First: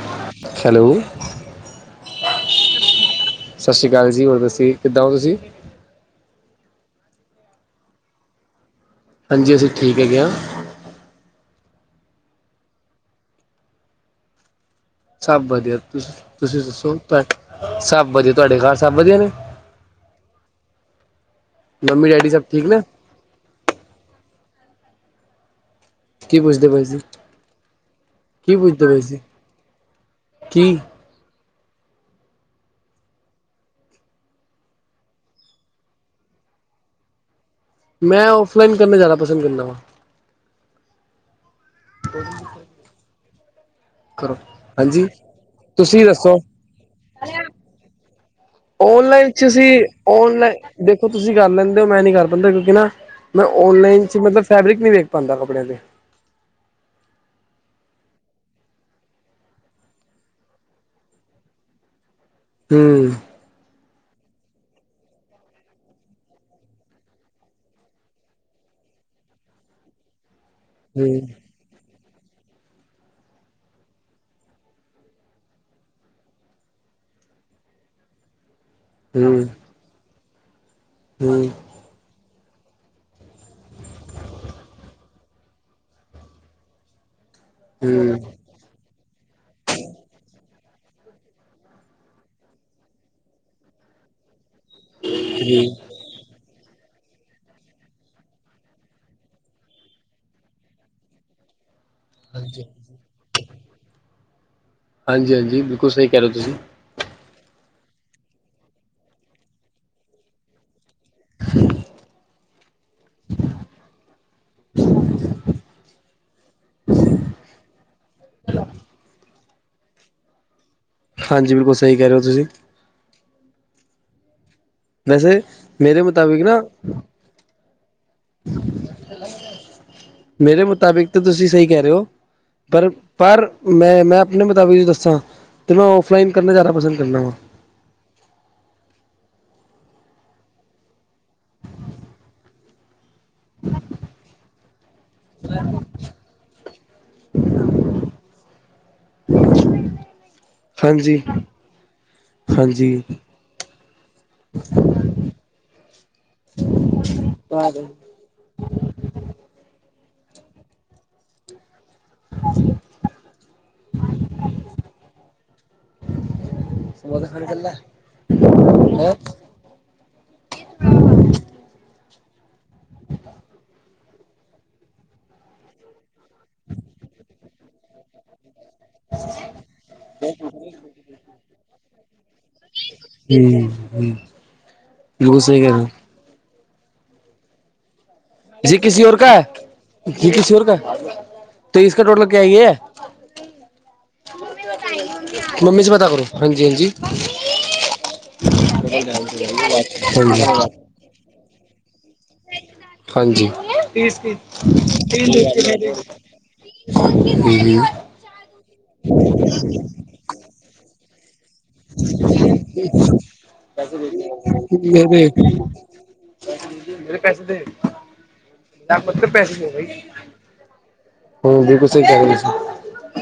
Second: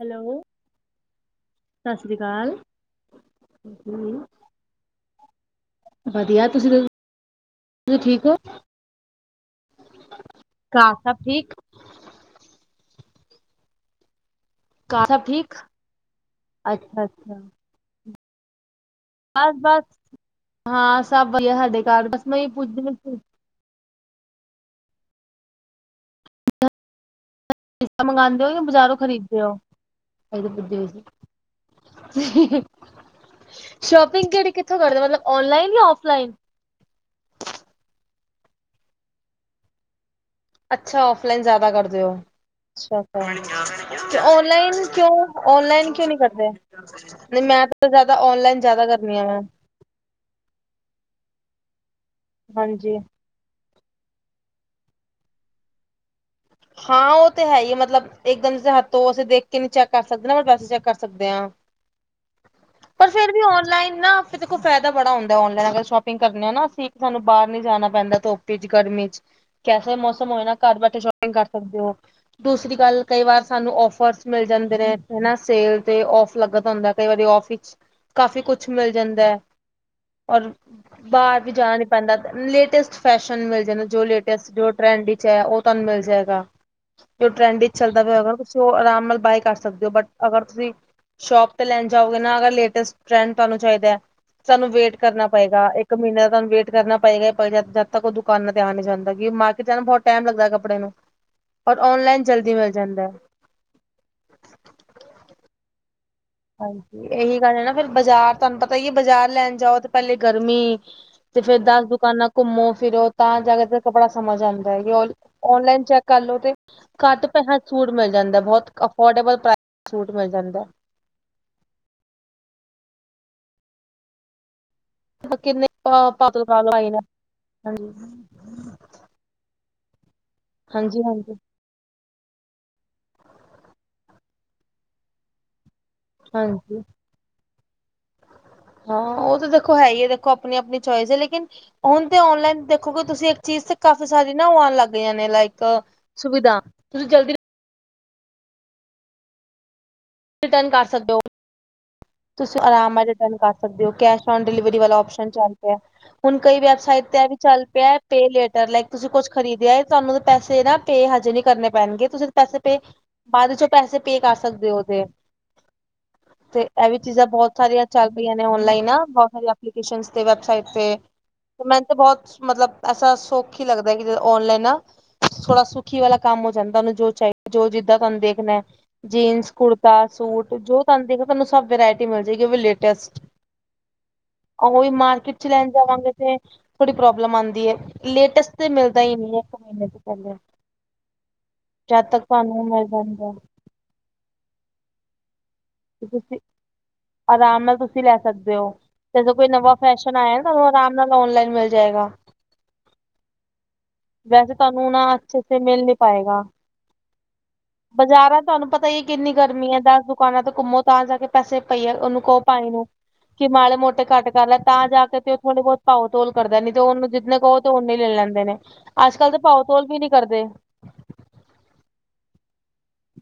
Hello hello ਸਤਿ ਸ਼੍ਰੀ ਅਕਾਲ ਸਤਿ ਸ੍ਰੀ ਅਕਾਲ ਜੀ ਹੋਰ ਦੱਸੋ ਕਿੱਦਾਂ ਹੋ ਤੁਸੀਂ ਵਧੀਆ ਤੁਸੀਂ ਦੱਸੋ ਤੁਸੀਂ ਠੀਕ ਓ ਹਾਂਜੀ ਅਸੀਂ ਠੀਕ ਹੈਗੇ ਆ ਘਰ ਸਭ ਠੀਕ ਘਰ ਸਭ ਠੀਕ? ਵਧੀਆ ਤੁਸੀ ਤੁਸੀਂ ਦੱਸੋ ਅੱਛਾ ਤੁ ਅੱਛਾ। ਸਭ ਵਧੀਆ ਤੁਹਾਡੇ ਘਰ ਸਭ ਵਧੀਆ ਨੇ ਬਸ ਬਸ ਹਾਂ ਸਭ ਵਧੀਆ ਸਾਡੇ ਘਰ ਮੰਮੀ ਬਸ ਡੈਡੀ ਮੈਂ ਸਭ ਇਹੀ ਠੀਕ ਪੁਛ ਨੇ ਕੀ ਪੁੱਛਦੇ ਪਏ ਸੀ ਪਿੱਜ਼ਾਂ ਮੰਗਵਾਉਦੇ ਹੋ ਜਾਂ ਪੁੱਛਦੇ ਬਜ਼ਾਰੋਂ ਪਏ ਸੀ ਖਰੀਦਦੇ ਹੋ ਕੀ ਇਹਦੇ ਸ਼ੋਪਿੰਗ ਕਿਹੜੀ ਕਿੱਥੋਂ ਕਰਦੇ ਓ ਮਤਲਬ ਔਨਲਾਈਨ ਯਾ ਔਫਲਾਈਨ ਮੈਂ ਔਫਲਾਈਨ ਕਰਨਾ ਜ਼ਾਣਾ ਪਸੰਦ ਕਰਦਾ ਵਾਂ ਅੱਛਾ ਔਫਲਾਈਨ ਜਿਆਦਾ ਕਰਦੇ ਓ ਅੱਛਾ ਤੇ ਕਰੋ ਔਨਲਾਈਨ ਹਾਂਜੀ ਕਿਉਂ ਔਨਲਾਈਨ ਤੁਸੀਂ ਕਿਉਂ ਨੀ ਦੱਸੋ ਕਰਦੇ ਮੈਂ ਤਾਂ ਜ਼ਾਦਾ ਤਾਂ ਔਨਲਾਈਨ ਜਦ ਔਨਲਾਈਨ ਚ ਅਸੀਂ ਔਨਲਾਈਨ ਦੇਖੋ ਤੁਸੀਂ ਕਰ ਲੈਂਦੇ ਓ ਮੈਂ ਨੀਂ ਕਰ ਪਾਂਦਾ ਕਿਉਂਕਿ ਨਾ ਹਾਂਜੀ। ਮੈਂ ਔਨਲਾਈਨ 'ਚ ਮਤਲਬ ਫੈਬਿ੍ਕ ਨੀਂ ਵੇਖ ਪਾਂਦਾ ਕੱਪੜਿਆਂ ਦੇ ਹਾਂ ਉਹ ਤੇ ਹੈ ਈ ਐ ਮਤਲਬ ਇੱਕਦਮ ਤੁਸੀਂ ਹੱਥੋਂ ਅਸੀਂ ਦੇਖ ਕੇ ਨੀ ਚੈੱਕ ਕਰ ਸਕਦੇ ਨਾ ਬ ਵੈਸੇ ਚੈੱਕ ਕਰ ਸਕਦੇ ਆ ਪਰ ਹਮ ਫਿਰ ਵੀ ਔਨਲਾਈਨ ਨਾ ਫ ਦੇਖੋ ਫਾਇਦਾ ਬੜਾ ਹੁੰਦਾ ਔਨਲਾਈਨ ਅਗਰ ਸ਼ੋਪਿੰਗ ਕਰਨੀ ਆ ਨਾ ਅਸੀਂ ਸਾਨੂੰ ਬਾਹਰ ਨੀ ਜਾਣਾ ਪੈਂਦਾ ਧੁੱਪ ਚ ਗਰਮੀ ਚ ਕੈਸਾ ਮੌਸਮ ਹੋਏ ਨਾ ਘਰ ਬੈਠੇ ਹਮ ਸ਼ੋਪਿੰਗ ਕਰ ਸਕਦੇ ਓ ਦੂਸਰੀ ਗੱਲ ਕਈ ਵਾਰ ਸਾਨੂੰ ਓਫਰਸ ਮਿਲ ਜਾਂਦੇ ਨੇ ਹਨਾ ਸੇਲ ਤੇ ਓਫ ਲੱਗਾ ਦਾ ਹੁੰਦਾ ਕਈ ਵਾਰੀ ਆਫ ਵਿਚ ਕਾਫੀ ਕੁਛ ਮਿਲ ਜਾਂਦਾ ਹੈ ਹਮ ਔਰ ਬਾਹਰ ਹਮ ਵੀ ਜਾਣ ਨ ਪੈਂਦਾ ਲੇਟੈਸਟ ਫੈਸ਼ਨ ਮਿਲ ਜਾਂਦਾ ਜੋ ਲੇਟੈਸਟ ਜੋ ਟਰੈਂਡ ਵਿੱਚ ਹੈ ਉਹ ਤੁਹਾਨੂੰ ਮਿਲ ਏਗਾ ਜੋ ਟਰੈਂਡ ਵਿੱਚ ਚੱਲਦਾ ਪਿਆ ਹਮ ਹੋਏਗਾ ਤੁਸੀਂ ਉਹ ਆਰਾਮ ਨਾਲ ਬਾਏ ਕਰ ਸਕਦੇ ਹੋ ਬਟ ਅਗਰ ਤੁਸੀਂ ਸ਼ੋਪ ਤੇ ਲੈਣ ਜਾਓਗੇ ਨਾ ਅਗਰ ਲੇਟਸਟ ਟੈ੍ਡਂ ਤੁਹਾਨੂੰ ਚਾਹੀਦਾ ਸਾਨੂੰ ਵੇਟ ਕਰਨਾ ਪਏਗਾ ਹਮ ਇਕ ਮਹੀਨੇ ਦਾ ਤੁਹਾਨੂੰ ਵੇਟ ਕਰਨਾ ਪਏਗਾ ਹੀ ਪਏਗਾ ਜਦ ਤਕ ਉਹ ਦੁਕਾਨਾਂ ਤੇ ਆ ਨਹੀ ਜਾਂਦਾ ਕਿ ਮਾਰਕੀਟ ਜਾਣ ਬਹੁਤ ਟਾਈਮ ਲੱਗਦਾ ਕੱਪੜੇ ਨੂੰ ਔਰ ਆਨਲਾਈਨ ਜਲਦੀ ਹਾਂਜੀ ਮਿਲ ਜਾਂਦਾ ਹਾਂਜੀ ਹਾਂਜੀ ਬਿਲਕੁਲ ਸਹੀ ਕਹਿ ਰਹੇ ਹੋ ਤੁਸੀਂ ਇਹੀ ਗੱਲ ਹੈ ਨਾ ਫਿਰ ਬਾਜ਼ਾਰ ਤੁਹਾਨੂੰ ਪਤਾ ਈ ਆ ਬਾਜ਼ਾਰ ਲੈਣ ਜਾਓ ਤੇ ਪਹਿਲੇ ਗਰਮੀ ਤੇ ਫਿਰ ਦੱਸ ਦੁਕਾਨਾਂ ਘੁੰਮੋ ਫਿਰੋ ਤਾਂ ਜਾ ਕੇ ਕੱਪੜਾ ਸਮਝ ਆਉਂਦਾ ਓਨਲਾਈਨ ਚੈੱਕ ਕਰ ਲਓ ਤੇ ਘਦ ਪੈਸਿਆਂ ਚ ਸੂਟ ਮਿਲ ਜਾਂਦਾ ਬਹੁਤ ਅਫੋਰਡੇਬਲ ਪ੍ਰਾਈਸ ਵਿੱਚ ਸੂਟ ਮਿਲ ਜਾਂਦਾ ਹਾਂਜੀ ਬਿਲਕੁਲ ਸਹੀ ਕਹਿ ਰਹੇ ਹੋ ਤੁਸੀਂ ਵੈਸੇ ਕਿੰਨੇ ਮੇਰੇ ਮੁਤਾਬਿਕ ਪਾਤਲ ਨਾ ਪਾਗਲ ਆਏ ਨੇ ਹਾਂਜੀ ਮੇਰੇ ਹਾਂਜੀ ਮੁਤਾਬਿਕ ਤਾਂ ਹਾਂਜੀ ਤੁਸੀਂ ਸਹੀ ਕਹਿ ਰਹੇ ਹੋ ਪਰ ਪਰ ਮੈਂ ਆਪਣੇ ਮੁਤਾਬਿਕ ਦੱਸਾ ਤਾਂ ਮੈਂ ਆਫਲਾਈਨ ਕਰਨਾ ਜਿਆਦਾ ਹਾਂਜੀ ਪਸੰਦ ਕਰਨਾ ਵਾ। ਹਾਂ ਹਾਂ ਉਹ ਤਾਂ ਦੇਖੋ ਹੈ ਹੀ ਦੇਖੋ ਆਪਣੀ ਆਪਣੀ ਚੋਇਸ ਲੇਕਿਨ ਹੁਣ ਤੇ ਆਨਲਾਈਨ ਕਿਉਂਕਿ ਤੁਸੀਂ ਇੱਕ ਚੀਜ਼ ਤੇ ਕਾਫੀ ਸਾਰੀ ਨਾ ਉਹ ਆਉਣ ਲੱਗ ਜਾਂਦੇ ਨੇ ਲਾਈਕ ਸੁਵਿਧਾ ਤੁਸੀਂ ਜਲਦੀ ਰਿਟਰਨ ਕਰ ਸਕਦੇ ਹੋ ਹਾਂਜੀ ਤੁਸੀਂ ਆਰਾਮ ਹਾਂਜੀ ਵਾਲੇ ਦਿਨ ਕਰ ਸਕਦੇ ਓ, ਕੈਸ਼ ਔਨ ਡਿਲੀਵਰੀ ਵਾਲਾ ਆਪਸ਼ਨ ਚਲ ਪਿਆ। ਹੁਣ ਕਈ ਵੈਬਸਾਈਟ ਤੇ ਐ ਵੀ ਚੱਲ ਹਮ ਪਿਆ ਪੇ ਲੇਟਰ, ਲਾਈਕ ਤੁਸੀਂ ਕੁਝ ਖ਼ਰੀਦਿਆ ਏ, ਤੁਹਾਨੂੰ ਪੈਸੇ ਨਾ ਪੇ ਹਜੇ ਨਹੀਂ ਕਰਨੇ ਪੈਣਗੇ ਤੁਸੀਂ ਉਹਦੇ ਪੈਸੇ ਪੇ, ਬਾਅਦ 'ਚ ਪੈਸੇ ਪੇ ਕਰ ਸਕਦੇ ਓਦੇ। ਐਹ ਵੀ ਚੀਜ਼ਾਂ ਬਹੁਤ ਸਾਰੀਆਂ ਚੱਲ ਪਈਆਂ ਨੇ, ਔਨਲਾਈਨ ਬਹੁਤ ਐਪਲੀਕੇਸ਼ਨ ਤੇ, ਵੈਬਸਾਈਟ ਤੇ ਤੇ ਮੈਨੂੰ ਤਾਂ ਬਹੁਤ ਮਤਲਬ, ਐਸਾ ਸੁੱਖ ਈ ਲੱਗਦਾ ਕਿ ਔਨਲਾਈਨ ਨਾ। ਥੋੜਾ ਕੀ ਵਾਲਾ ਕੰਮ ਹੋ ਜਾਂਦਾ, ਜੋ ਚਾਹੀ, ਜੋ ਜਿੱਦਾਂ ਤੁਹਾਨੂੰ ਦੇਖਨਾ ਜੀਂਨਸ, ਕੁੜਤਾ, ਸੂਟ ਜੋ ਤੁਹਾਨੂੰ ਦੇਖ ਪਹਿਲੇ ਸਭ ਵਰੈਟੀ ਮਿਲਜੇਗੀ, ਉਹ ਵੀ ਲੇਟੈਸਟ। ਉਹੀ ਮਾਰਕੀਟ ਬਿਲਕੁਲ 'ਚ ਲੈਣ ਜਾਵਾਂਗੇ ਤੇ ਬੜੀ ਪ੍ਰੋਬਲਮ ਆਂਦੀ ਏ। ਲੇਟੈਸਟ ਤੇ ਮਿਲਦਾ ਈ ਨੀਗਾ ਸ਼ੋਰੂਮ 'ਚ ਪਹਿਲੇ। ਜਦ ਤੱਕ ਤੁਹਾਨੂੰ ਉਹ ਮਿਲ਼ ਜਾਂਦਾ। ਮੰਮੀ ਸੇ ਪਤਾ ਕਰੋ, ਤੁਸੀਂ ਹਾਂਜੀ-ਹਾਂਜੀ। ਆਰਾਮ ਨਾਲ ਤੁਸੀਂ ਲੈ ਸਕਦੇ ਹੋ [unintelligible] ਹਾਂਜੀ। ਨਲ ਔਨਲਾਈਨ ਮਿਲ ਜਾਏਗਾ। ਹਾਂਜੀ। ਤੀਸ ਪੀ, ਵੈਸੇ ਤੁਹਾਨੂੰ ਨਾ ਅੱਛੇ ਸੇ ਕਿੰਨੇ ਮਿਲ ਦੇ ਨੀ ਪਾਏਗਾ। [unintelligible] ਬਾਜ਼ਾਰਾਂ ਤੁਹਾਨੂੰ ਪਤਾ ਈ ਏ, ਕਿੰਨੀ ਗਰਮੀ ਐ, ਦੱਸ ਦੁਕਾਨਾਂ ਤੋਂ ਘੁੰਮੋ ਤਾਂ ਜਾਕੇ ਪੈਸੇ ਭਾਈ ਯਾਰ, ਉਹਨੂੰ ਕਹੋ ਭਾਈ ਨੂੰ, ਕਿ ਮਾੜੇ-ਮੋਟੇ ਘੱਟ ਕਰਲਾ ਤਾਂ ਜਾਕੇ ਤੇ ਉਹ ਥੋੜੇ ਬਹੁਤ ਭਾਓ-ਤੋਲ ਕਰਦਾ, ਨਹੀਂ ਤੇ ਉਹਨੂੰ ਜਿਤਨੇ ਕਹੋ ਤੇ ਉਨੇ ਈ ਲੈ ਲੈਂਦੇ ਨੇ। ਅੱਜ-ਕੱਲ੍ਹ ਤਾਂ ਭਾਓ-ਤੋਲ ਵੀ ਨੀ ਕਰਦੇ। ਹਾਂਜੀ, ਤੁਸੀਂ [unintelligible]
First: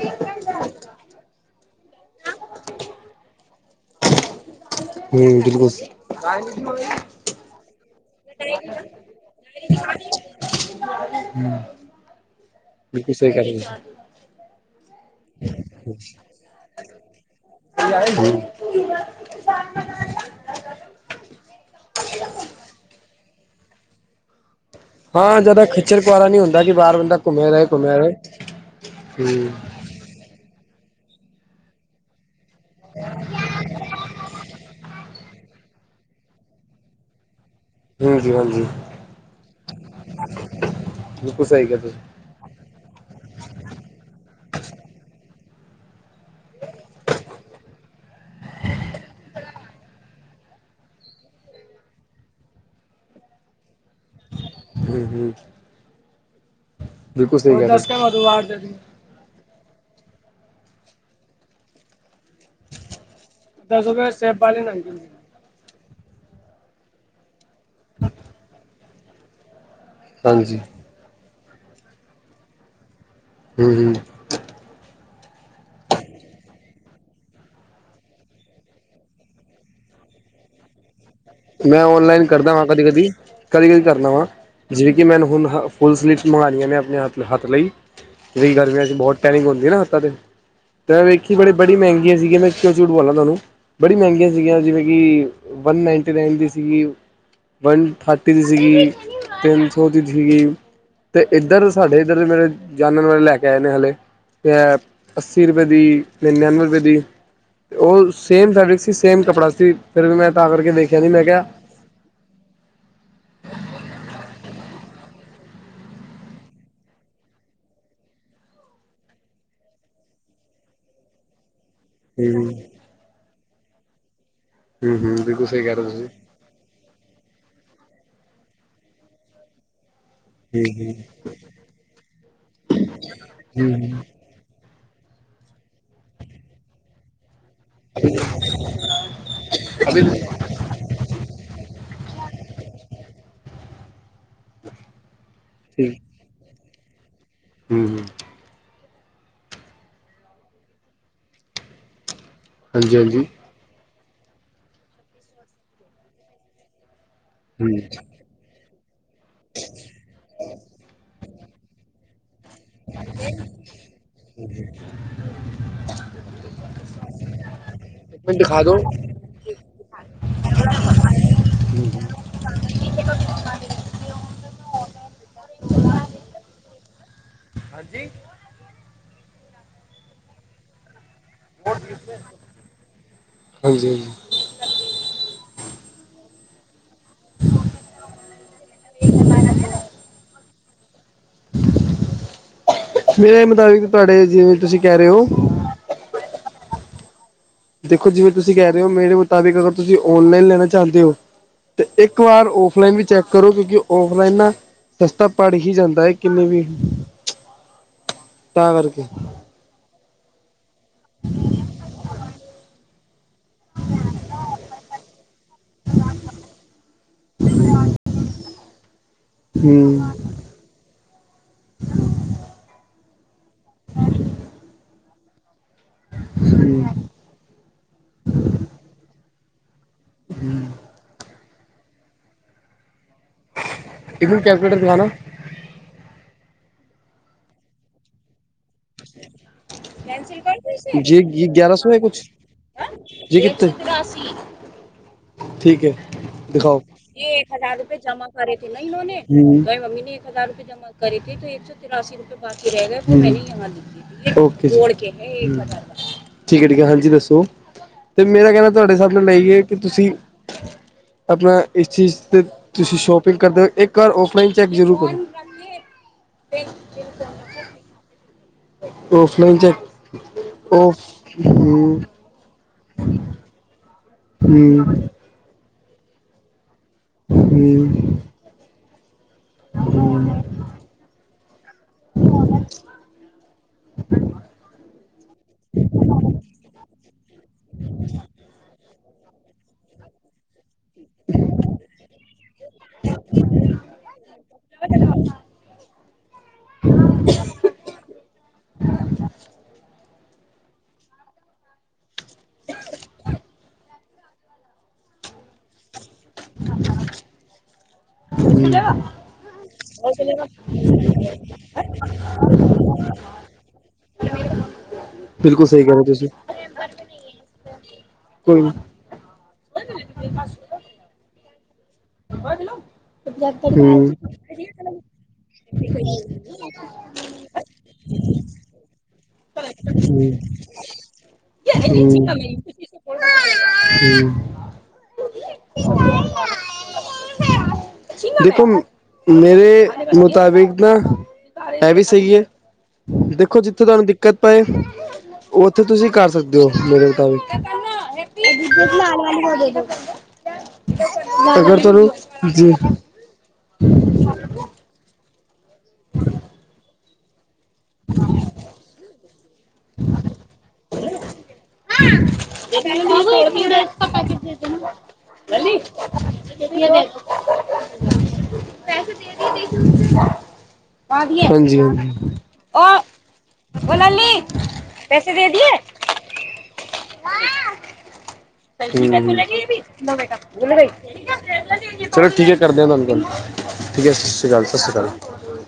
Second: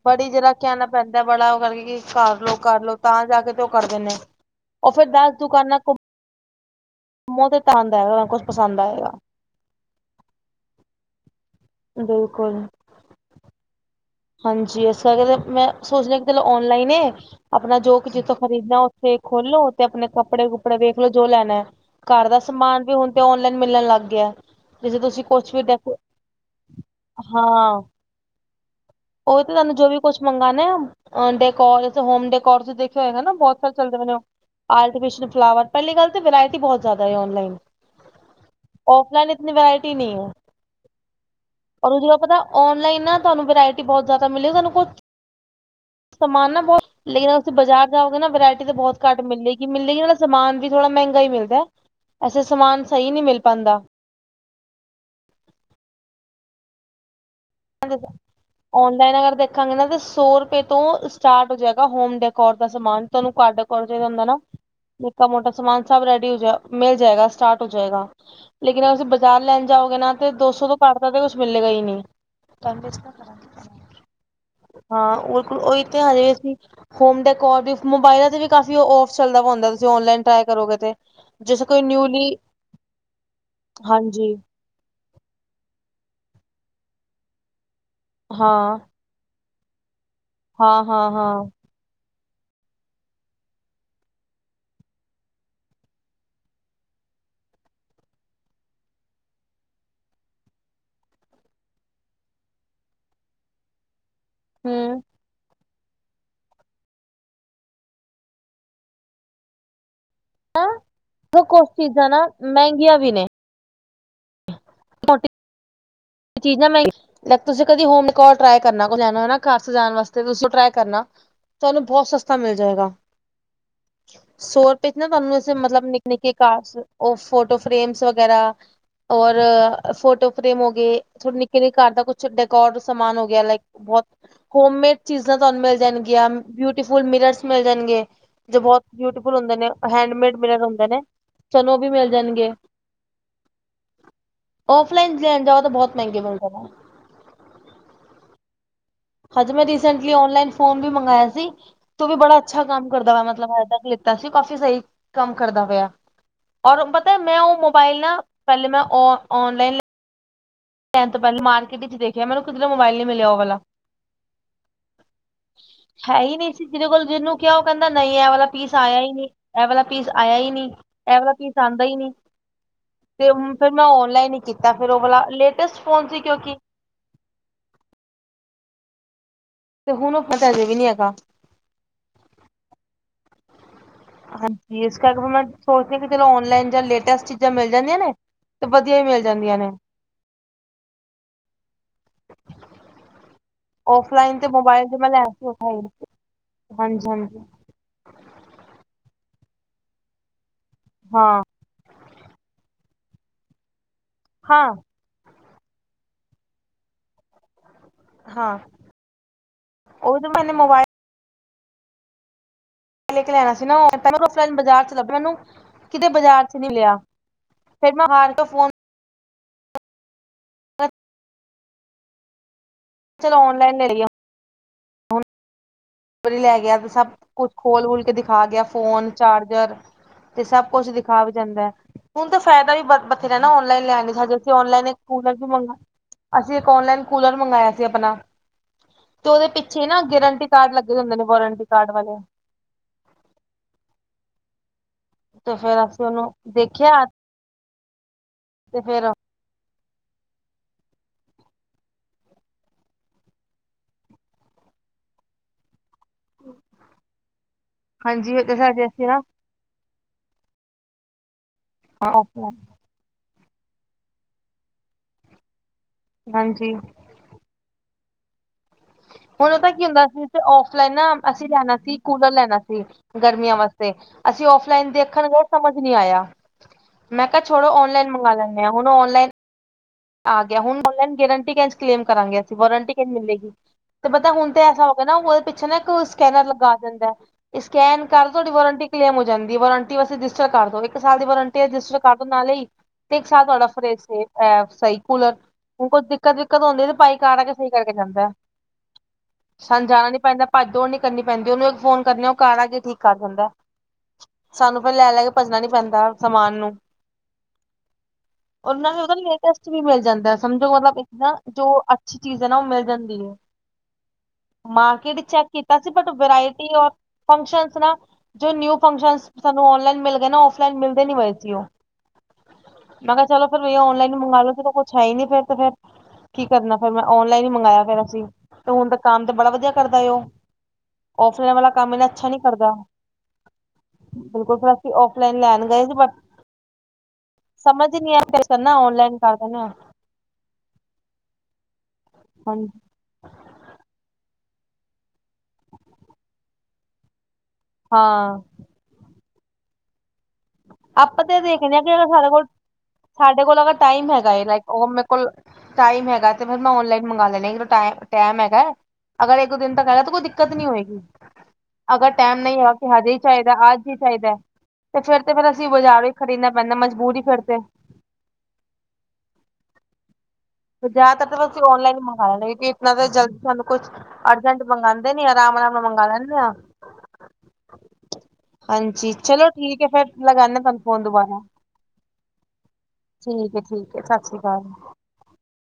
ਬੜੀ ਜਰਾ ਕਹਿਣਾ ਪੈਂਦਾ, ਬੜਾ ਓ ਕਰਕੇ ਕਿ ਸਾਰ ਲੋ, ਕਰ ਲੋ ਤਾਂ ਜਾ ਕੇ ਤੇ ਉਹ ਕਰਦੇ ਨੇ। ਉਹ ਫੇਰ ਦਸ ਹੂੰ, ਬਿਲਕੁਲ ਸ ਮੋਹ ਦੇ ਤੰਦ ਐ, ਅਗਰ ਕੁਛ ਪਸੰਦ ਆਏਗਾ। [unintelligible] ਹੂੰ ਬਿਲਕੁਲ। ਵੀ ਕਿਸੇ ਹਾਂਜੀ, ਇਸ ਕਰਕੇ ਮੈਂ ਸੋਚ ਲਿਆ ਕਿ ਚਲੋ, ਔਨਲਾਈਨ ਏ ਆਪਣਾ ਜੋ ਕੁਝ ਇਥੋਂ ਖਰੀਦਣਾ ਉੱਥੇ ਖੋਲੋ ਤੇ ਆਪਣੇ ਕੱਪੜੇ ਕਪੜੇ ਵੇਖ ਲਓ ਜੋ ਲੈਣਾ, ਘਾਰ ਦਾ ਸਮਾਨ ਵੀ ਹੁਣ ਤੇ ਔਨਲਾਈਨ ਮਿਲਣ ਲੱਗਿਆ। ਹਾਂ ਜ਼ਿਆਦਾ ਖਿੱਚਰ-ਖੁਆਰਾ ਨੀ ਹੁੰਦਾ ਕਿ ਬਾਹਰ ਬੰਦਾ ਹਾਂ ਘੁੰਮਿਆ ਰਹੇ, ਘੁੰਮਿਆ ਰਹੇ। ਉਹ ਹਮ ਤੇ ਤੁਹਾਨੂੰ ਜੋ ਵੀ ਕੁਝ ਮੰਗਾਣੇ, ਉਂਦੇ ਕੋਲ਼ ਹੋਮ ਦੇ ਔਰ ਤੁਸੀਂ ਦੇਖਿਆ ਹੋਇਗਾ ਨਾ, ਬਹੁਤ ਸਾਲ ਚੱਲਦੇ ਨੇ ਉਹ ਆਰਟੀਫਿਸ਼ਲ ਫਲਾਵਰ। ਪਹਿਲੀ ਗੱਲ ਤੇ ਵਰਾਇਟੀ ਬਹੁਤ ਜ਼ਾਦਾ ਏ ਔਨਲਾਈਨ। ਹਾਂਜੀ ਹਾਂਜੀ ਔਫਲਾਈਨ ਇਤਨੀ ਵਰਾਇਟੀ ਨੀ ਐ, ਬਿਲਕੁਲ ਸਹੀ ਕਿਹਾ ਔਰ ਉਹ ਤੁਸੀਂ ਜ ਪਤਾ ਔਨਲਾਈਨ ਨਾ ਤੁਹਾਨੂੰ ਵਰਾਇਟੀ ਬਹੁਤ ਜ਼ਿਆਦਾ ਮਿਲੀ, ਤੁਹਾਨੂੰ ਕੁਛ ਸਮਾਨ ਨਾ ਬਹੁਤ, ਲੇਕਿਨ ਅਸੀਂ ਬਾਜ਼ਾਰ ਜਾਵਾਂਗੇ ਨਾ, ਵਰਾਇਟੀ ਤੇ ਬਹੁਤ ਘੱਟ ਮਿਲੇਗੀ-ਮਿਲੇਲੀ ਮਤ ਸਮਾਨ ਵੀ ਥੋੜਾ ਮਹਿੰਗਾ ਈ ਮਿਲਦਾ, ਐਸੇ ਸਮਾਨ ਸਹੀ ਨੀ ਮਿਲ ਪਾਂਦਾ। ਜੀ-ਜੀ, ਬਿਲਕੁਲ ਸਹੀ ਗੱਲ। ਮੈ ਨਗਰ ਦੇ ਖਾਂਗੇ ਨਾ ਕੀ, ਸੌ ਰੁਪਏ ਤੋਂ ਇਸਟਾਟ ਹੋ ਜਾਏਗਾ ਹੋਮ ਡੈਕ ਘਾਰ ਦਾ ਸਮਾਨ, ਤੁਹਾਨੂੰ ਘਾਰ ਤਾ ਪਹੁੰਚ ਈ ਜਾਂਦਾ ਨਾ, ਨਿੱਕਾ ਮੋਟਾ ਸਮਾਨ ਸਭ ਰੈਡੀ ਹੋ ਜਾਏ, ਮਿਲ ਜਾਏਗਾ ਸਟਾਟ ਹੋ ਜਾਏਗਾ, ਲੇਕਿਨ ਅਸੀਂ ਬਾਜ਼ਾਰ ਲੈਣ ਜਾਓਗੇ ਨਾ ਤੇ ਦੋ ਹਾਂਜੀ ਸੋ ਤੋਂ ਘੱਟ ਤਾਂ ਕੁਛ ਮਿਲੇਗਾ ਈ ਨਹੀਂ। ਹਮ ਹਮ ਹਾਂ ਉ ਇਕ, ਉਹੀ ਤੇ ਹਲੇ ਅਸੀ‌‌ ਹੁਨ ਦੇਖੋ, ਇਸ ਮੋਬਾਈਲਾਂ ਤੇ ਵੀ ਕਾਫੀ ਔਫ ਚੱਲਦਾ ਹੁੰਦਾ, ਤੁਸੀਂ ਆਨਲਾਈਨ ਟਰਾਈ ਕਰੋਗੇ ਤੇ। ਜੈਸੇ ਕੋਈ ਮੈਂ ਨਿਊਲੀ ਔਨਲਾਈਨ ਕਰਦਾ ਵਾਂ, ਕਦੀ-ਕਦੀ, ਕਦੀ -ਕਦੀ ਕਰਨਾ ਵਾਂ। ਹਾਂਜੀ ਜਿਵੇਂ ਕਿ ਮੈਨੂੰ ਹੁਣ ਫੁੱਲ ਸਲੀਵ ਮੰਗਉਣੀਆਂ, ਮੈਂ ਆਪਣੇ ਹੱਥ-ਹੱਥ ਲਈ, ਜਿ ਹਾਂ ਗਰਮੀਆਂ ਚ ਬਹੁਤ ਟੈਨਿੰਗਹੋਂਦੀ ਏ ਨਾ ਹੱਥਾਂ ਤੇ, ਹਾਂ ਮੈਂ ਹਾਂ ਵੇਖੀ ਹਾਂ ਬੜੀ-ਬੜੀ ਮਹਿੰਗੀ। ਕਿਆ ਸੀ ਕੀਆ, ਮੈਂ ਕਿਉਂ ਝੂਠ ਬੋਲਾਂ ਤੁਹਾਨੂੰ, ਬੜੀ ਮਹਿੰਗੀਆਂ ਸੀਗੀਆਂ ਜਿਵੇਂ ਕਿ ਵਨ ਨਈਂਟੀ ਨਨ ਦੀ ਸੀਗੀ, ਵਨ ਥਾਰਟੀ ਦੀ ਸੀਗੀ, ਤਿੰਨ ਸੌ ਦੀ ਸੀਗੀ ਤੇ ਇੱਧਰ ਸਾਡੇ ਇੱਧਰ, ਮੇਰੇ ਜਾਨਣ ਵਾਲੇ ਲੈ ਕੇ ਆਏ ਨੇ ਹਲੇ ਤੇ, ਹੂੰ ਅੱਸੀ ਰੁਪਏ ਦੀ, ਨਨਵੇਂ ਰੁਪਏ ਦੀ, ਉਹ ਸੇਮ ਫੈਬ੍ਰਿਕ ਸੀ, ਸੇਮ ਕੱੜਾ ਸੀ, ਫਿਰ ਵੀ ਮੈਂ ਤਾਂ ਕਰਕੇ ਦੇਖਿਆ ਨੀ ਮੈਂ ਕਿਹਾ ਕੁਛ ਚੀਜ਼ਾਂ ਨਾ ਮਹਿੰਗੀਆਂ ਵੀ ਨੇ। ਚੀਜ਼ ਨਾ ਮਹਿੰਗੀ ਤੁਸੀਂ ਕਦੀ ਹੋਮ ਟ ਕਰਨਾ ਘਰ ਜਾਣ ਵਾਸ ਟ ਕਰਨਾ। [unintelligible] [inaudible] ਤੁਹਾਨੂੰ ਬਹੁਤ ਸਸਤਾ ਹੂੰ ਮਿਲ ਜਾਏਗਾ, ਸੌ ਰੁਪਏ ਚ ਹੂੰ ਨਾ ਹੂੰ ਤੁਹਾਨੂੰ ਬਿਲਕੁਲ ਇਸੇ ਸਹੀ ਕਹਿ ਮਤਲਬ ਰਹੇ ਹੋ ਨਿੱ ਤੁਸੀਂ ਨਿੱਕੇ ਕਾਰਸ, ਉਹ ਫੋਟੋ ਫ੍ਰੇਮਸ ਵਗੈਰਾ, ਔਰ ਫੋਟੋ ਫਰੇਮ ਹੋਗੇ ਥੋੜੇ ਨਿੱਕੇ ਨ ਘਰ ਦਾ ਕੁੱਛ ਡੈਕੋਰ ਸਮਾਨ ਹੋ ਗਿਆ, ਲਾਈਕ ਬਹੁਤ ਹੋਮੇਡ ਚੀਜ਼ਾਂ ਤੁਹਾਨੂੰ ਮਿਲ ਜਾਣਗੀਆਂ, ਬਿਊਟੀਫੁਲ ਮਿਰਰਸ ਮਿਲ ਜਾਣਗੇ, ਜੋ ਬਹੁਤ ਬਿਊਟੀਫੁਲ ਹੁੰਦੇ ਨੇ, ਅਭੀ ਹੈਂਡਮੇਡ ਮਿਲਰ ਹੁੰਦੇ ਨੇ। ਚਾਨੋ, ਉਹ ਵੀ ਮਿਲ ਜਾਣਗੇ, ਓਫਲਾਈਨ ਲੈਣ ਜਾਓ। ਬਹੁਤ ਮਹਿੰਗੇ ਬਿਲਦੇ। ਹਮ-ਹਮ। ਹਜੇ ਮੈਂ ਰੀਸੈਂਟਲੀ ਓਨਲਾਈਨ ਫੋਨ ਵੀ ਮੰਗਇਆ ਸੀ, ਤੇ ਵੀ ਬੜਾ ਅੱਛਾ ਕੰਮ ਹਾਂਜੀ ਕਰਦਾ ਵਾ ਹਾਂਜੀ ਮਤਲਬ ਹਜ ਕ। ਤਾਂਸੀਂ ਕਾਫੀ ਸਹੀ ਕੰਮ ਕਰਦਾ ਹੋਇਆ, ਔਰ ਪਤਾ ਮੈਂ ਉਹ ਮੋਬਾਇਲ ਨਾ ਪਹਿਲੇ ਮੈਂ ਔਨ ਔਨਲਾਈਨ ਲੈਣ ਤੋਂ ਪਹਿਲਾਂ ਮਾਰਕੀਟ ਵਿਚ ਦੇਖਿਆ, ਮੈਨੂੰ ਕਿਧਰੇ ਮੋਬਾਇਲ ਨੀ ਮਿਲਿਆ, ਉਹ ਵਾਲਾ। ਇੱਕ ਹੈ ਹੀ ਨਹੀਂ ਸੀ, ਜਿਹਦੇ ਕੋਲ ਜਿਹਨੂੰ ਕਿਹਾ, ਉਹ ਕਹਿੰਦਾ ਨਹੀਂ, ਇਹ ਮਿੰਟ ਵਾਲਾ ਦਿਖਾ ਪੀਸ ਦੋ ਆਇਆ ਹੀ ਨਹੀਂ। ਇਹ ਵਾਲਾ ਪੀਸ ਆਇਆ ਹੀ ਨਹੀਂ, ਇਹ ਵਾਲਾ ਪੀਸ ਆਉਂਦਾ ਹੀ ਹਾਂਜੀ ਨਹੀਂ। ਤੇ ਹੁਨ ਫਿਰ ਮੈਂ ਓਨਲਾਈਨ ਹੀ ਕੀਤਾ, ਫਿਰ ਉਹ ਵਾਲਾ, ਲੇਟੈਸਟ ਫੋਨ ਸੀ ਕਿਉਂਕਿ ਹਾਂਜੀ। ਤੇ ਹੁਣ ਉਹ ਫਤਾ, ਅਜੇ ਵੀ ਨਹੀਂ ਹੈਗਾ। ਹਾਂਜੀ-ਹਾਂਜੀ। ਹਾਂਜੀ, ਇਸ ਕਰਕੇ ਮੈਂ ਸੋਚਦੀ ਹ, ਕਿ ਚਲੋ ਔਨਲਾਈਨ ਜਾਂ ਲੇਟ ਦਸ ਚੀਜ਼ਾਂ ਮਿਲ ਜਾਂਦੀਆਂ ਨੇ, ਤੇ ਵਧੀਆ ਹੀ ਮਿਲ ਜਾਂਦੀਆਂ ਨੇ। ਮੇਰੇ ਮੁਤਾਬਿਕ ਤੁਹਾਡੇ, ਜਿਵੇਂ ਤੁਸੀਂ ਕਹਿ ਰਹੇ ਹੋ ਹਾਂਜੀ-ਹਾਂਜੀ। ਦੇਖੋ ਜਿਵੇਂ ਤੁਸੀਂ ਕਹਿ ਰਹੇ ਹੋ, ਮੇਰੇ ਮੁਤਾਬਿਕ ਅਗਰ ਤੁਸੀਂ ਓਨਲਾਈਨ ਲੈਣਾ ਚਾਹੁੰਦੇ ਹੋ। ਹਾਂ ਤੇ ਇੱਕ ਵਾਰ ਔਫਲਾਈਨ ਵੀ ਚੈੱਕ ਕਰੋ, ਕਿਉਂਕਿ ਔਫਲਾਈਨ ਨਾ। ਹਾਂ ਸਸਤਾ ਪੜ ਹੀ ਜਾਂਦਾ ਹੈ, ਕਿੰਨੇ ਵੀ ਹਾਂ, ਤਾਂ ਕਰਕੇ ਉਹਦ ਮੈਨੇ ਮੋਬਾਇਲ ਹ। ਕੇ ਲੈਣਾ ਸੀ ਨਾ ਨੂੰ ਰ ਬਾਜ਼ਾਰ ਚ ਲੱਭਿਆ ਮੈਨੂੰ, ਕਿਤੇ ਬਾਜ਼ਾਰ ਚ ਨੀ ਲਿਆ। ਫੇਰ ਮੈਂ ਹਣ ਤੋਂ ਫੋਨ। ਹਮ। ਅੱ। ਚਲੋ ਔਨਲਾਈਨ ਮਿਲ ਗਿਆ। [inaudible] [inaudible] ਲੈ ਗਿਆ ਤੇ ਸਭ ਕੁਛ ਖੋਲ ਖੋਲ ਕੇ ਦਿਖਾ ਗਿਆ ਫੋਨ ਚਾਰਜਰ ਤੇ ਸਬ ਕੁਛ ਆ ਵੀ ਜਾਂਦਾ ਹੁਣ ਤਾਂ ਫਾਇਦਾ ਵੀ ਬਥੇਰਾ ਨਾ ਔਨਲਾਈਨ ਲੈਣ ਦੇ ਇੱਕ ਹਜੇ ਮਿੰਟ ਅਸੀਂ ਕੈਲਕੂਲੇਟਰ ਔਨਲਾਈਨ ਦਿਖਾ ਚ ਨਾ ਕੂਲਰ ਅਸੀਂ ਇੱਕ ਔਨਲਾਈਨ ਕੂਲਰ ਮੰਗਵਾਆ ਸੀ ਆਪਣਾ। ਤੇ ਉਹਦੇ ਪਿੱਛੇ ਨਾ ਗਰੰਟੀ। ਕਾਰਡ ਲੱਗੇ ਹੁੰਦੇ ਜੀ ਨੇ ਜੀ ਵਾਰੰਟੀ ਗਿਆਰਾਂ ਕਾਰਡ ਸੌ ਹੈ ਵਾਲੇ ਕੁਛ ਜੀ ਕਿੱਥੇ ਤੇ ਠੀਕ ਫੇਰ ਹੈ ਅਸੀਂ ਉਹਨੂੰ ਦਿਖਾਓ ਦੇਖਿਆ ਇਹ ਇੱਕ ਹਜ਼ਾਰ ਰੁਪਏ ਜਮ੍ਹਾਂ ਕਰੇ ਥੇ ਨਾ ਤੇ ਇਨੋ ਫੇਰ ਨੇ ਆਈ ਮੰਮੀ ਨੇ ਇੱਕ ਹਜ਼ਾਰ ਰੁਪਏ ਜਮ੍ਹਾਂ ਕਰੇੀ ਤੇ ਇੱਕ ਸੌ ਤਿਰਾਸੀ ਰੁਪਏ ਬਾਕੀ ਰਹਿ ਗਏ ਉਹੋ ਮੈਂ ਨਹਾ ਦੀ। ਓਕ ਸਰ ਠੀਕ ਹੈ ਠੀਕ ਹੈ ਹਾਂਜੀ ਦੱਸੋ ਤੇ ਹਾਂਜੀ ਮੇਰਾ ਕਹਿਣਾ ਸਾਡੇ ਤੁਹਾਡੇ ਅਸੀਂ ਹਿਸਾਬ ਨਾ ਨਾਲ ਲਾਈਏ ਕਿ ਤੁਸੀਂ ਆਪਣਾ ਇਸ ਚੀਜ਼ ਤੇ ਤੁਸੀਂ ਸ਼ੋਪਿੰਗ ਕਰਦੇ ਹੋ ਇੱਕ ਘਰ ਔਫਲਾਈਨ ਚੈੱਕ ਜ਼ਰੂਰ ਕਰੋ। ਹਾਂਜੀ। ਹੁਣ ਔਫਲਾਈਨ ਉਹ ਤਾਂ ਕੀ ਚੈੱਕ ਹੁੰਦਾ ਸੀ ਔਫਲਾਈਨ ਨਾ ਔਫ ਅਸੀਂ ਲੈਣਾ ਸੀ ਹੂੰ ਕੂਲਰ ਲੈਣਾ ਸੀ। ਗਰਮੀਆਂ ਵਾਸਤੇ ਅਸੀਂ ਔਫ ਲਾਈਨ ਹੂੰ ਦੇਖਣਗੇ ਸਮਝ ਨੀ ਆਇਆ। ਮੈਂ ਕਿਹਾ ਛੋੜੋ ਔਨਲਾਈਨ ਹੂੰ ਮੰਗਵਾ ਲੈਂਦੇ ਹਾਂ ਹੁਣ ਓਹ ਔਨਲਾਈਨ। ਆ ਗਿਆ ਹੁਣ ਓਨਲਾਈਨ ਗਰੰਟੀ ਕੈਸ਼ ਕਲੇਮ ਕਰਾਂਗੇ ਅਸੀਂ ਗਰੰਟੀੰ ਮਿਲੇਗੀ। ਤੇ ਪਤਾ ਹੁਣ ਤੇ ਐਸਾ ਹੋ ਗਿਆ ਨਾ ਉਹਦੇ ਪਿੱਛੇ ਨਾ ਇੱਕ ਸਕੈਨਰ ਲਗਾ ਦਿੰਦਾ। ਸਕੈਨ ਕਰਦੋ ਤੁਹਾਡੀ ਵੋਰੰਟੀ ਕਲੇਮ ਹੋ ਜਾਂਦੀ ਹੈ ਵੋਰੰਟੀ ਵਸਤੇ ਰਜਿਸਟਰ ਕਰਦੋ ਏਕ ਇੱਕ ਸਾਲ ਦੀ ਵਾਰੰਟੀ ਹੈ ਰਜਿਸਟਰ ਕਰ ਦੋ ਨਾਲੇ ਹੀ ਤੇ ਇੱਕ ਸਾਲ ਤੁਹਾਡਾ ਫਰੇਜ਼ਇਹ ਸੇਫ ਸਹੀ ਕੂਲਰ ਹੁਣ ਕੁਛ ਦਿੱਕਤ ਦਿੱਕਤ ਹੁੰਦੀ ਤੇ ਪਾਈ ਘਰ ਆ ਕੇ ਸਹੀ ਕਰਕੇ ਜਾਂਦਾ ਸਾਨੂੰ ਜਾਣਾ ਨੀ ਪੈਂਦਾ। ਭੱਜ ਦੋੜ ਨੀ ਕਰਨੀ ਪੈਂਦੀ ਉਹਨੂੰ ਇਕ ਫੋਨੇ ਕਰਨੇ ਅ ਉਹ ਘਰ ਆ ਕੇ ਠੀਕ ਕਰ ਦਿੰਦਾ। ਸਾਨੂੰ ਪੇ ਲੈ ਲੈ ਕੇ ਭੱਜਣਾ ਨੀ ਪੈਂਦਾ। ਸਮਾਨ ਨੂੰ ਉਹਨਾਂ ਨੇ ਉਹਦਾ ਲੇਟਸਟ ਮਿਲ ਜਾਂਦਾ ਸਮਝੋ ਮਤਲਬ ਇੱਕ ਨਾ ਜੋ ਅੱਛੀ ਚੀਜ਼ ਹੈ ਨਾ ਉਹ ਮਿਲ ਜਾਂਦੀ ਹੈ। ਮਾਰਕੀਟ ਚੈੱਕ ਬਿਲਕੁਲ ਕੀਤਾ ਸਹੀ ਸੀ ਕਹਿ ਰਹੇ ਬਟ ਤੁਸੀਂ ਵਰਾਇਟੀ ਔਰ ਫੰਕਸ਼ਨ ਨਾ ਜੌ ਕੋਈ ਨੀ ਨਿਊ ਫੰਕਸਨਸ ਸਾਨੂੰ ਔਨਲਾਈਨ ਮਿਲ ਗਏ ਨਾ ਔਫਲਾਈਨ ਮਿਲਦੇ ਨੀ ਹੋਏ ਸੀ ਉਹ ਮੈਂ ਕਿਹਾ ਚਲੋ ਫਿਰ ਹੂੰ ਹੂੰ ਔਨਲਾਈਨ ਮੰਗਵਾ ਸੀ ਕੁੱਛ ਹੈ ਹੀ ਨਹੀਂ ਫਿਰ ਤੇ ਫਿਰ ਕੀ ਕਰਨਾ ਫੇਿਰ ਮੈਂ ਓਨਲਾਈਨ ਹੀ ਮੰਗਾਇਆ ਫੇਿਰ ਅਸੀਂ ਤੇ ਹੁਣ ਤਾਂ ਕੰਮ ਤੇ ਬੜਾ ਵਧੀਆ ਕਰਦਾ ਉਹ ਔਫਲਾਈਨ ਵਾਲਾ ਕੰਮ ਇਹਨੇ ਅੱਛਾ ਨਹੀਂ ਕਰਦਾ। ਹੂੰ ਹੂੰ ਬਿਲਕੁਲ ਫਿਰ ਅਸੀਂ ਫਲਾਈਨ ਲੈਣ ਗਏ ਸੀ ਬਟ ਸਮਝ ਹੀ ਨਹੀਂ ਆ ਰਿਹਾ ਕਿਵੇਂ ਦੇਖੋ ਕਰਨਾ ਔਨਲਾਈਨ। ਕਰ ਦਿੰਦੇ ਹਾਂ ਮੇਰੇ ਮੁਤਾਬਿਕ ਨਾ ਹੈ ਵੀ ਸਹੀ ਹੈ। ਹਾਂਜੀ ਦੇਖੋ ਜਿੱਥੇ ਤੁਹਾਨੂੰ ਦਿੱਕਤ ਪਏ ਉੱਥੇ ਤੁਸੀਂ ਕਰ ਸਕਦੇ ਹੋ ਮੇਰੇ ਮੁਤਾਬਿਕ। ਹਾਂ [unintelligible] ਆਪਾਂ ਤੇ ਦੇਖਦੇ ਹ ਪਰ ਉਸ ਜੀ। ਸਾਡੇ ਕੋਲ ਅਗਰ ਟਾਈਮ ਹੈਗਾ ਲਾਈਕ ਉਹ ਮੇਰੇ ਕੋਲ ਟਾਈਮ ਹੈਗਾ ਤੇ ਫਿਰ ਮੈਂ ਓਨਲਾਈਨ ਮੰਗਵਾ ਲੈਨੀ ਆ ਟ ਟਾਈਮ ਹੈਗਾ ਅਗਰ ਇੱਕੋ ਦਿਨ ਤੱਕ ਹੈਗਾ ਤਾਂ ਕੋਈ ਦਿੱਕਤ ਨੀ ਹੋਏਗੀ। ਅਗਰ ਟਾਈਮ ਨਹੀਂ ਹੈ ਕਿ ਹਜੇ ਹੀ ਚਾਹੀਦਾ ਅੱਜ ਹੀ ਚਾਹੀਦਾ ਤੇ ਫਿਰ ਤੇ ਫੇਰ ਅਸੀਂ ਬਾਜ਼ਾਰੋਂ ਖਰੀਦਣਾ ਪੈਂਦਾ ਮਜਬੂਰੀ ਹੀ ਫਿਰ ਤੇ [unintelligible] [inaudible] ਜ਼ਿਆਦਾਤਰ ਹਾਂਜੀ ਅਸੀਂ ਹਾਂਜੀ ਔਨਲਾਈਨ ਮੰਗਵਾ ਲੈਗੇ ਕੇਕ ਇਨਾ ਤਾਂ ਜਲਦੀ ਸਾਨੂੰ ਕੁਛ ਅਰਜੈਂਟ ਮੰਗਗਾਉਂਦੇ ਨੀ ਆਰਾਮ ਆਰਾਮ ਨਾਲ ਮੰਗਵਾ ਮੰਗਾ ਲੈਂਦੇ ਆਾਂ ਹਾਂਜੀ ਚਲੋ ਠੀਕ ਹੈ ਫੇਰ ਲਗਾਦੇ ਤੁਹਾਨੂੰ ਫੋਨ ਦੁਬਾਰਾ। ਚਲੋ ਠੀਕ ਹੈ ਕਰਦੇ ਹਾਂ ਤੁਹਾਨੂੰ ਗੱਲ ਠੀਕ ਹੈ ਸਤਿ ਸ਼੍ਰੀ ਅਕਾਲ ਸਤਿ ਸ਼੍ਰੀ ਅਕਾਲ।